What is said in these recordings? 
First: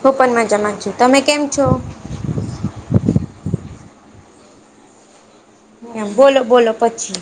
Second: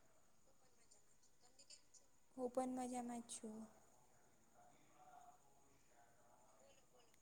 હું પણ મજામાં છું, તમે કેમ છો. હું પણ મજામાં જ છું એ બોલો બોલો પછી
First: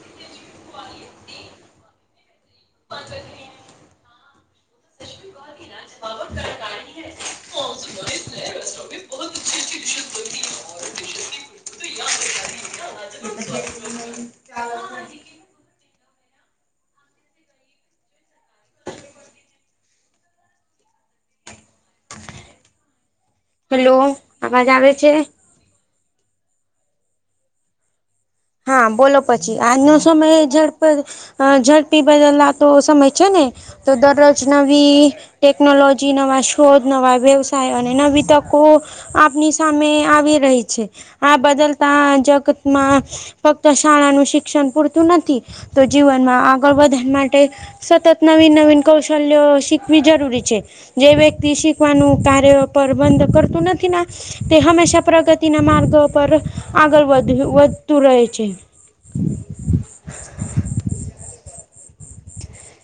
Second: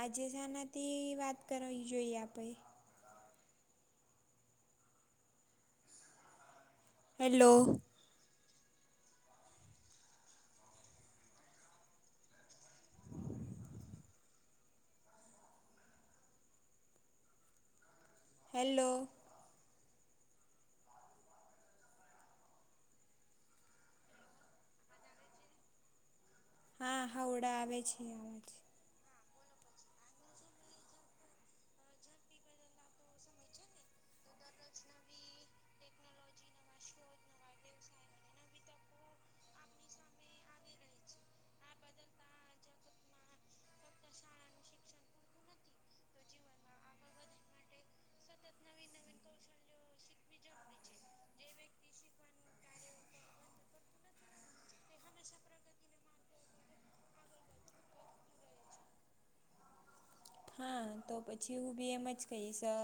આજે છે જેનાથી વાત કરવી જોઈએ આપણે [unintelligible] [inaudible] [unintelligible] હેલો, [unintelligible] હેલ્લો, હેલો આવાજ આવે છે હા હા ઓડા આવે છે, આવે છે. હા બોલો પછી આજનો સમય ઝડપે અ ઝડપી બદલલા તો સમય છે, નેતો દરરોજ નવી ટેકનોલોજી જે નવા શોધ નવા વ્યવસાય અને નવી તકો આપની સામે આવી રહી છે, આ બદલતા જગતમાં ફક્ત શાળાનું શિક્ષણ પૂરતું નથી તો જીવનમાં આગળ વધાર માટે સતત નવીન નવીન કૌશલ્ય શિકવી જરૂરી છે જે વ્યક્તિ શીખવાનું કાર્ય [unintelligible] તે હંમેશા પ્રગતિ માર્ગો પર આગળ વધ વધતું રહે છે, છે. હા તો પછી હું બી એમ જ કહીશ અ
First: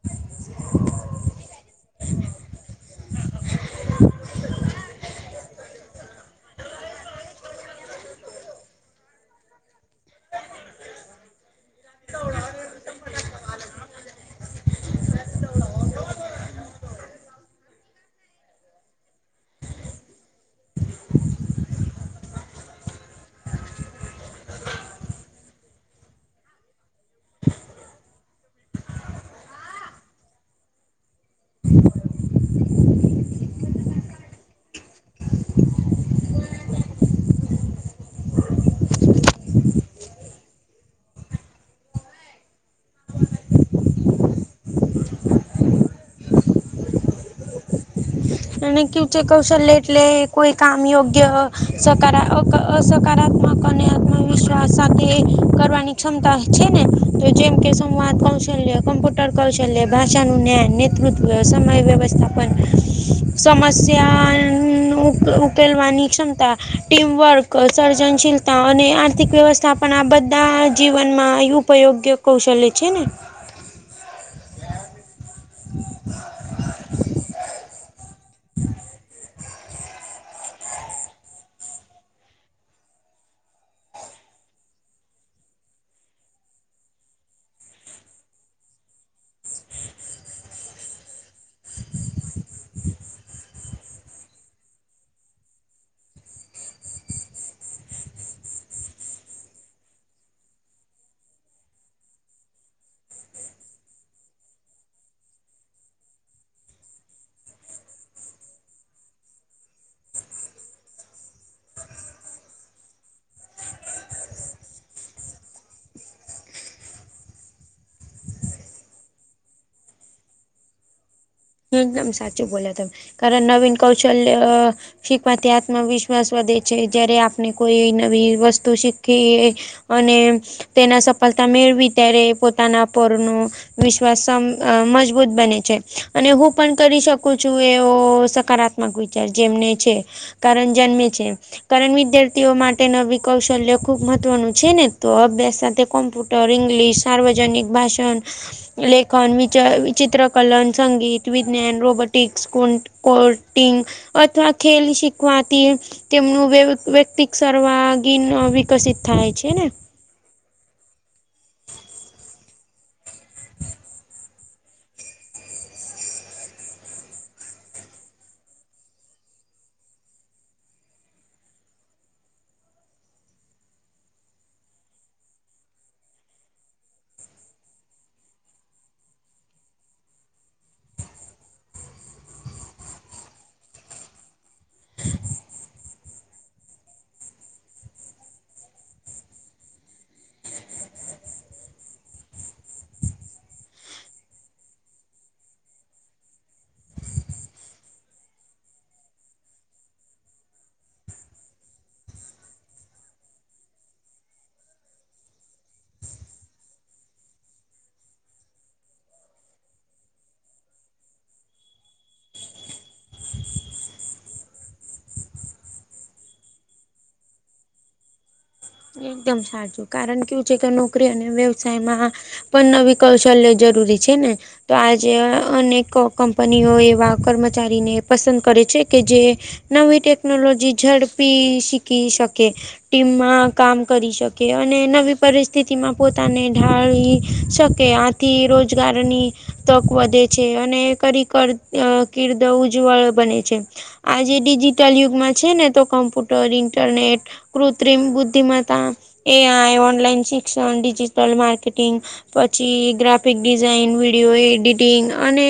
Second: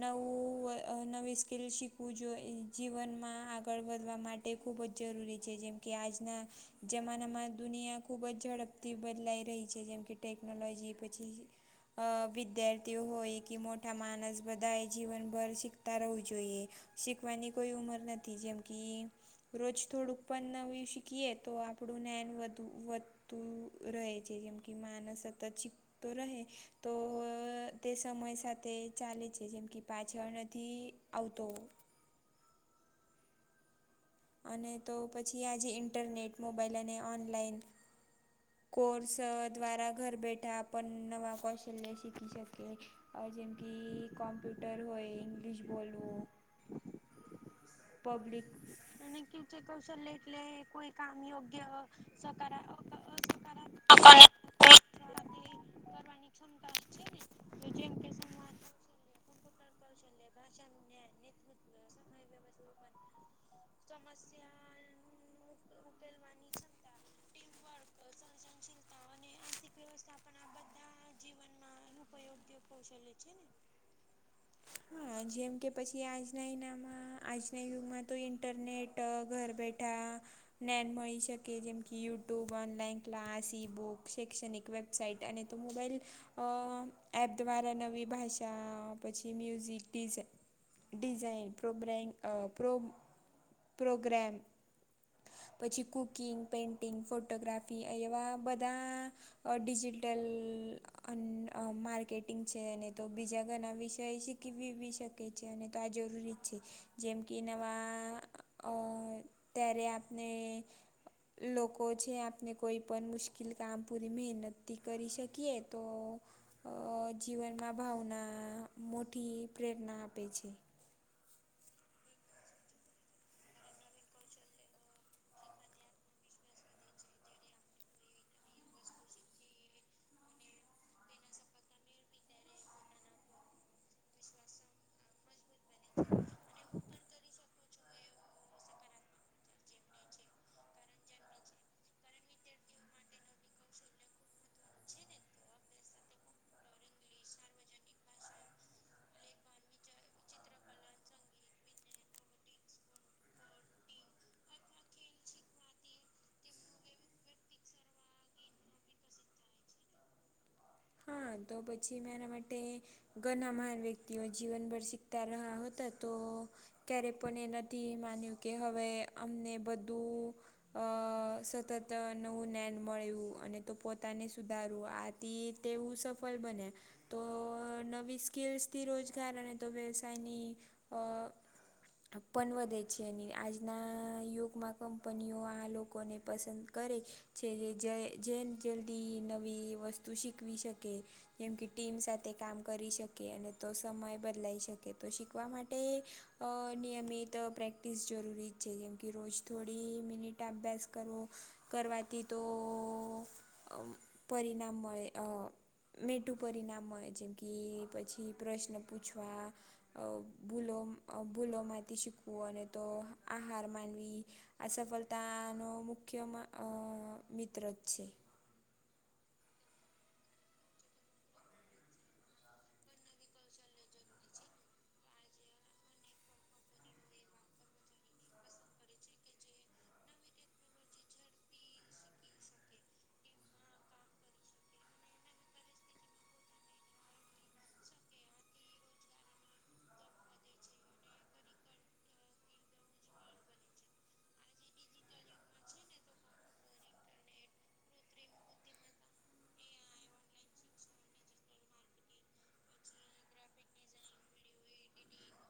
નવું અ નવી સ્કીલ શીખવું જોઈ જીવનમાં આ આગળ વધવા માટે ખૂબ જ જરૂરી છે. જેમ કે આજના જમાનામાં દુનિયા ખુબ જ ઝડપથી બદલાઈ રહી છે, જેમ કે ટેકનોલોજી પછી અ વિદ્યાર્થીઓ હોય કે મોટા, મોટા માણસ બધા એ જીવનભર શીખતા રહેવું જોઈએ, શીખવાની કોઈ ઉંમર નથી, જેમ કે રોજ થોડુંક પણ નવી શીખીએ તો આપણું [unintelligible] વધુ હોય. તું રહે છે, જેમ કે માનસ અત ચીપતો રહે તો તે સમય સાથે ચાલે છે, જેમ કે પાછળ નથી આવતો અને તો પછી આજે ઇન્ટરનેટ મોબાઈલ અને ઓનલાઈન કોર્સ દ્વારા ઘર બેઠા આપ નવા કૌશલ્ય શીખવી શકીએ, અ જેમ કે કોમ્પ્યુટર હોય ઇંગલિશ બોલવું પબ્લિક અને [unintelligible] કૌશલ્ય એટલે કોઈ કામ યોગ્ય [unintelligible] અસકારાત્મક અને આત્મવિશ્વાસ સાથે કરવાની તા છે ને જેમ કે સંવાદ કૌશલ્ય ટર કૌશલ્ય ભાષા નું ન્યા નેતૃત્વ સમય વ્યવસ્થાપન સમસ્યાન ઉક-ઉકેલવાની ક્ષમતા ટીમવર્ક સર્જનશીલતા અને આર્થિક વ્યવસ્થા આર્થિક વ્યવસ્થા પણ આ બધા જીવનમાં ઉપયોગ્ય કૌશલ્ય છે ને [inaudible] હા જેમ કે આજના ઈનામાં આજના યુગમાં તો ઇન્ટરનેટ અહ ઘર બેઠા નેન મળી શકે જેમ કે YouTube online class e book શૈક્ષણિક વેબ સાઇટ અને તો મોબાઈલ અહ એપ દ્વારા નવી ભાષા પછી મ્યુઝિક ડિઝે ડિઝાઇન પ્રોબ્રેમ અહ પ્રો-પ્રોગ્રામ પછી કુકિંગ પેઇન્ટિંગ ફોટોગ્રાફી એવા બધા અહ ડીજિટલ અન અહ માર્કેટિંગ છે અને તો બીજા ઘના વિષય શીખવી બી શે કે છે અને તો આ જરૂરી છે. જેમ કે નવા અહ ત્યારે આપને લોકો છે આપને કોઈ પણ મુશ્કેલ કામ પૂરી મહેનતથી કરી શકીએ તો અહ જીવનમાં ભાવના મોટી પ્રેરણા આપે છે. એકદમ સાચું બોલ્યા તમે કારણ નવીન કૌશલ્ય અહ શીખવાથી આત્મવિશ વિશ્વાસ વધે છે જયારે આપણે કોઈ નવી વસ્તુ શીખી અને તેના સફળતા મેળવી ત્યારે પોતાના પરનું વિશ્વાસ મજબૂત અહ બને છે અને હું પણ કરી શકું છું એ તો સકારાત્મક વિચાર જેમને છે કારણ જન્મે છે. કારણ વિદ્યાર્થીઓ માટે નવી કૌશલ્ય ખુબ મહત્વનું છે ને તો અભ્યાસ સાથે કોમ્પ્યુ ટર ઇંગ્લિશ સાર્વજનિક ભાષણ લેખન વિચ-વિચિત્રકલન સંગીત વિજ્ઞાન રોબોટિક્સ કો-કોર્ટિંગ અથવા ખેલ શીખવાતી તેમનું વ્યવ-વ્યક્તિક સર્વાંગિન વિકસિત થાય છે ને. હા તો પછી મેં એના માટે ઘના મહાન વ્યક્તિઓ જીવનભર શીખતા રહા હતા તો ક્યારે એ નથી માન્યું હવે અમને બધું અહ સતત અહ નવું જ્ઞાન મળ્યું અને તો પોતાને સુધારવું આથી તેવું સફલ બને. તો નવી સ્કલ્સથી રોજગાર અને તો વ્યવસાયની અહ પણ વધે છે અને આજના યુગમાં કંપનીઓ આ લોકોને પસંદ કરે છે જે જેન જલ્દી નવી વસ્તુ શીખવી શકે. જેમ કે ટીમ સાથે કામ કરી શકે અને તો સમય બદલાઈ શકે તો શીખવા માટે અહ નિયમિત અહ પ્રેક્ટિસ જરૂરી જ છે જેમ કે રોજ થોડી મિનિટ અભ્યાસ કરો કરવાથી તો અહ પરિણામ મળે અહ મેટું પરિણામ હોય જેમ કે પછી પ્રશ્ન પૂછવા અહ ભૂલો અહ ભૂલોમાંથી શીખવું અને તો આહાર માનવી આ સફળતાનો મુખ્ય માં અહ મિત્રજ છે. એકદમ સા જો કારણ કેવું છે કે નોકરી અને વ્યવસાયમાં પણ નવી કૌશલ્ય જરૂરી છે ને તો આજ જે અહ અનેક ક કંપનીઓ એવા કર્મચારીને પસંદ કરે છે કે જે નવી ટેકનોલોજી ઝડપી શીખી શકે, ટીમમાં કામ કરી શકે અને નવી પરિસ્થિતિમાં પોતાને ઢાળી શકે આ થી રોજગારની તક વધે છે અને કરીકર અહ કીર્દ ઉજ્જવળ બને છે. આજે ડિજીિટલ યુગમાં છે ને તો કમ્પુટર ઇન્ટરનેટ કૃત્રિમ બુધ તેમ હતા એ. આઈ, ઓનલાઈન શિક્ષણ, ડિજિટલ માર્કેટિંગ પછી ગ્રાફિક ડિઝાઇન વિડીયો, એડિટિંગ અને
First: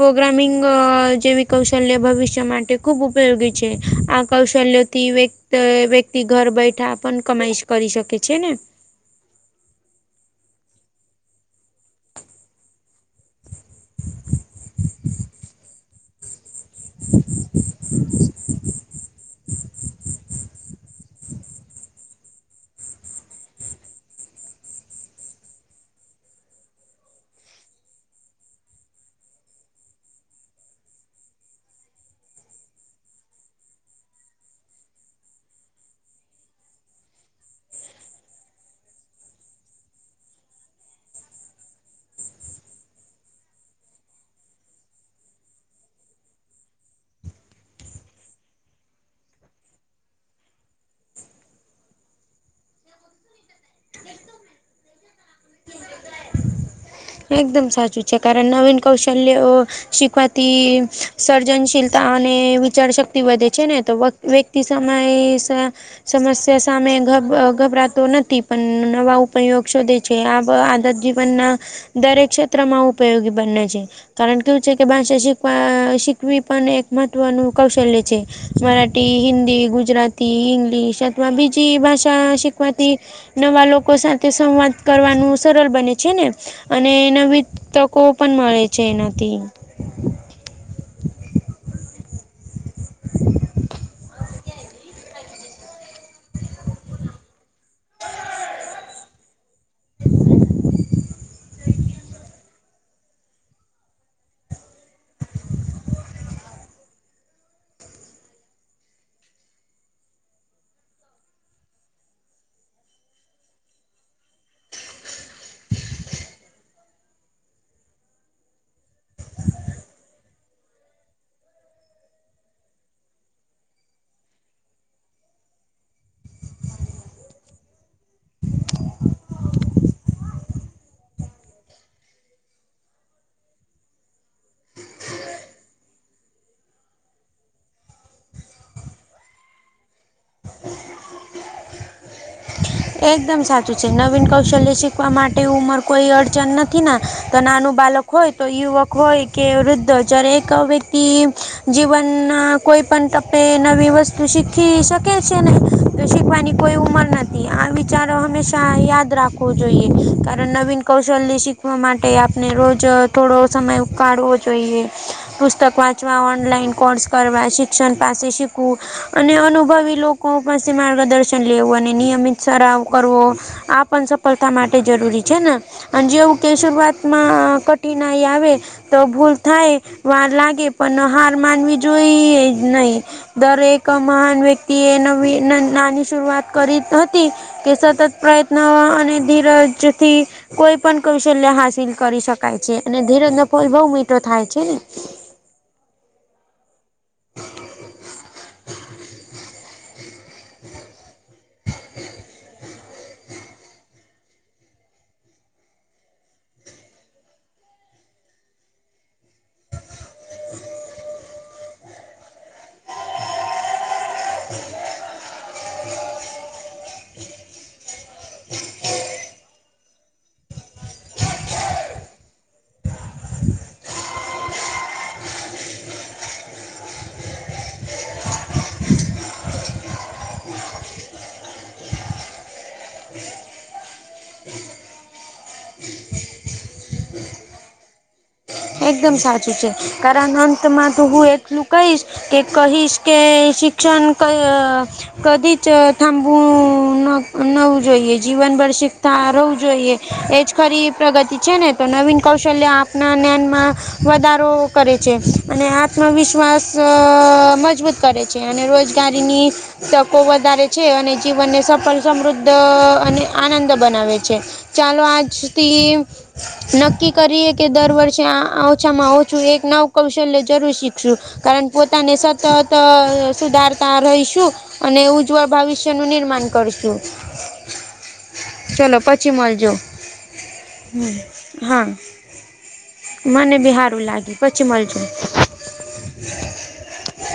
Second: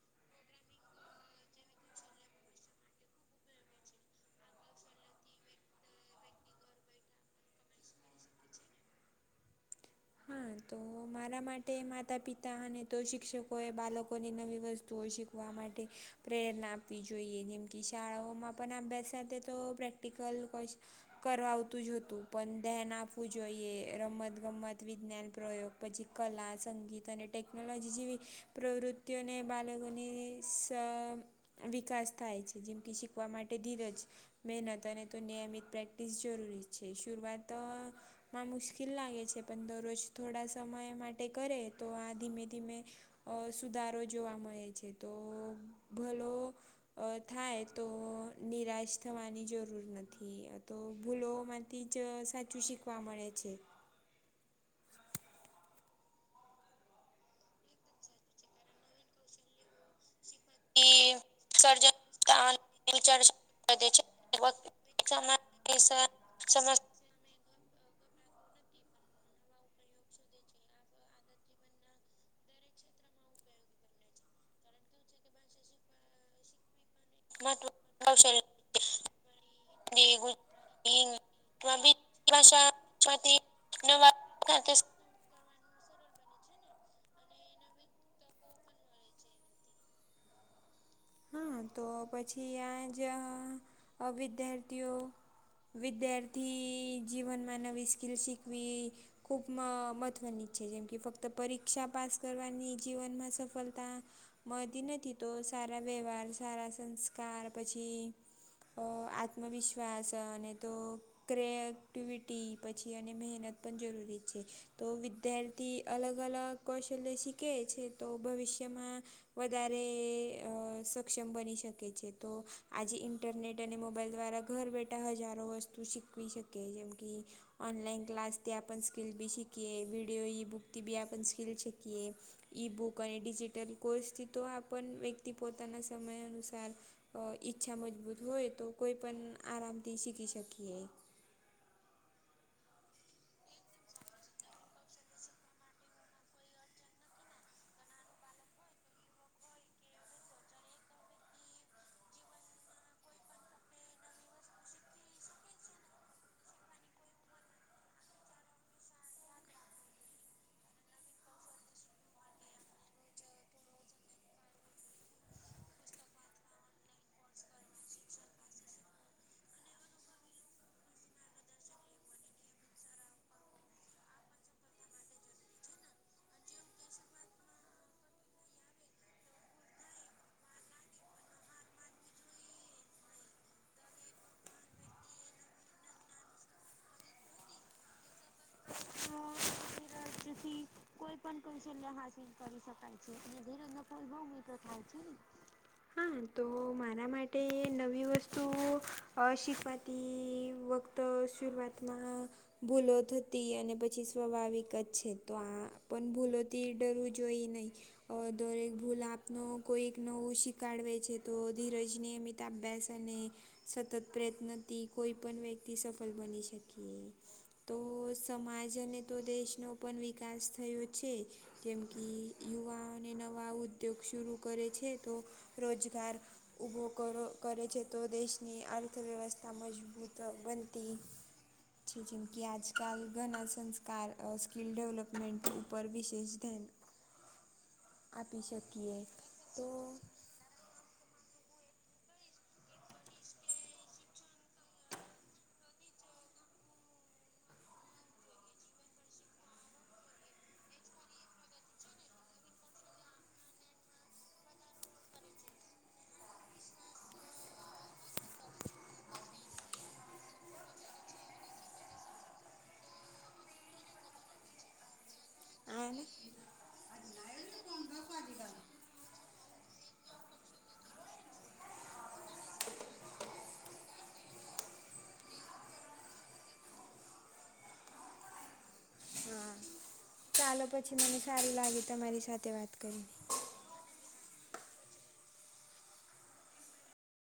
પ્રોગ્રામિંગ અ જેવી કૌશલ્ય ભવિષ્ય માટે ખૂબ ઉપયોગી છે. આ કૌશલ્ય તી વ્ય વ્યક્તિ ઘર બેઠા પણ કમાઈ કરી શકે છે ને હા તો મારા માટે માતા પિતા અને તો શિક્ષકો એ બાળકોની નવી વસ્તુઓ શીખવા વા માટે પ્રેરણા આપવી જોઈએ જેમ કે શાળાઓમાં પણ અભ્યાસ સાથે તો પ્રેક્ટ પ્રેક્ટિકલ કરાવ આવતું જ હતું પણ ધેન આપવું જોઈએ. રમતગમત વિજ્ઞાન પ્રયોગ પછી કલા સંગીત અને ટેકનોલોજી જેવી પ્રવૃત્તિ તીઓ ને બાલોકો ને શ વિકાસ થાય છે જેમ કે શીખવા માટે ધીરજ મહેનત અને તો નિયમિત પ્રેક્ટિસ જરૂરી છે. શુરુઆત તો માં મુશ્કેલ લાગે છે પણ દરરોજ થોડા સમય માટે કરે તો આ ધીમે ધીમે અ સુધારો જોવા મળે છે તો ભલો થાય તો નિરાશ થવાની જરૂર નથી તો ભૂલો માંથી જ સાચું શીખવા મળે છે. [inaudible] એકદમ સાચું છે કારણ નવીન કૌશલ્ય અ શીખવા તિ સર્જનશીલતા અને વિચાર શક્તિ વધે છે ને તો વ્ય વ્યક્તિ સમય સમસ્યા સામે ગભ ગભરાતો નથી પણ નવા ઉપયોગ શોધે છે આ આદત જીવનના દરેક ક્ષેત્રમાં ઉપયોગી બને છે. કારણ કેવું છે કે ભાષા શીખવા શીખવી પણ એક મહત્વનું કૌશલ્ય છે. મરાઠી, હિન્દી, ગુજરાતી, ઇંગ્લિશ અથવા બીજ જી ભાષા શીખવાથી નવા લોકો સાથે સંવાદ કરવાનું સરળ બને છે ને અને નવી તકો પણ મળે છે. એનાથી હા તો પછી આ જ્યાં અ વિદ્યાર્થીઓ વિદ્યાર્થી જીવનમાં નવી સ્કિલ શીખવી ખૂબ મ મહત્ત્વની જ છે જેમ કે ફક્ત પરીક્ષા પાસ કરવાની જીવનમાં સફળતા મળતી નથી તો સારા વ્યવહાર સારા સંસ્કાર પછી આત્મવિશ્વાસ અને તો ક્રે એક્ટિવિટી પછી અને મેહનત પણ જરૂરી છે. તો વિદ્યાર્થી અલગ અલગ કૌશલ્ય શીખે છે તો ભવિષ્યમાં વધારે અ સક્ષમ બની શકે છે. તો આજે ઇન્ટરનેટ અને મોબાઈલ દ્વારા ઘર બેઠા હજારો વ તું શીખવી શકે જેમ કે ઓનલાઈન ક્લાસથી આપન સ્કિલ બી શિખીએ વિડિયો ઈ બુકથી બી આપ સ્કિલ શીખએ. ઈ બુક અને ડિજિટલ કોર્સથી તો આપ વ્યક્તિ પોતાના સમય અનુસાર અ ઈચ્છા મજબૂત હોય તો કોઈ પણ આરામથી શીખી શકીએ. એકદમ સાચું છે નવીન કૌશલ્ય શીખવા માટે ઉંમર કોઈ અડચણ નથી ને તો નાનું બાલક હોય તો યુવક હોય કે વૃદ્ધ હોય જ્યારે વ્યક્તિ જીવનના કોઈ પણ તપ તે નવી વસ્તુ શીખી શકે છે ને તો શીખવાની કોઈ ઉંમર નથી. આ વિચારો હંમેશા યાદ રાખવો જોઈએ કારણ નવીન કૌશલ્ય શી ખવા માટે આપણે રોજ થોડો સમય કાઢવો જોઈએ. પુસ્તક વાંચવા ઓનલાઈન કોર્સ કરવા શિક્ષણ પાસે શીખવું અને અનુભવી લોક લોકો પાસેથી માર્ગદર્શન લેવું અને નિયમિત સરાવ કરવો. આ પણ સફળતા માટે જરૂરી છે ને અને જેવું કે શરૂઆતમાં કઠિનાઈ આવે. તો ભૂલ થાય, વાર લાગે પણ હાર માનવી જોઈએ જ નઈ. દરેક મહાન વ્યક્તિ એ નવી નાની શુરુઆત કરી હતી કે સતત પ્રયત્ન અને ધીરજથી કોઈ પણ કૌશલ્ય હાસિલ કરી શકાય છે અને ધીરજનો ફળ બહુ મીઠો થાય છે ને. હા તો મારા માટે નવી વસ્તુ અ શીખવાથી તો શરૂઆતમાં ભૂલો થતી અને પછી સ્વાભાવિક જ છે તો આ પણ ભૂલોથી ડરવું જોઈએ નહીં. અ દરેક ભૂલ આપનો કોઈક નવું શીખાડવે છે તો ધીરજને મિત તા બેસ અને સતત પ્રયત્નથી કોઈ પણ વ્યક્તિ સફલ બની શકીએ. તો સમાજ અને તો દેશનો પણ વિકાસ થયો છે. જેમ કે યુવાને નવા ઉદ્યોગ શરુ કરે છે તો રોજગાર ઊભો કરો કરે છે તો દેશની અર્થવ્યવસ્થા મજબૂત બનતી છે જેમ કે આજકાલ ઘણા સંસ્કાર, અ સ્કિલ ડેવલોપમેન્ટ ઉપર વિશેષ ધ્યાન આપી શક એકદમ સાચું છે. કારણ અંતમાં તો હું એટલું કહીશ કે કહીશ કે શિક્ષણ કય કદી જ થાંભવું નવુ જોઈએ. જીવન ભર શીખતા રહેવું જોઈએ. એજ ખરી પ્રગતિ છે ને તો નવીન કૌશલ્ય આપના ને માં વધારો કરે છે. અને આત્મવિશ્વાસ મજબૂત કરે છે અને રોજગારીની તકો વધારે છે. અને જીવનને સફળ, સમૃદ્ધ અને આનંદ બનાવે છે. ચાલો આજથી આને નક્કી કરીએ કે દર વર્ આ ઓછામાં ઓછું એક નવુ કૌશલ્ય જરૂર શીખશું. કારણ પોતાને સતત સુધારતા રહીશું. અને ઉજ્જવળ ભવિષ્યનું નિર્માણ કરશું. ચલો પછી મલજો. કાલે પછી મને સારી લાગે તમારી સાથે વાત કરી મને બિ હારું લાગ્યું પછી મલજો.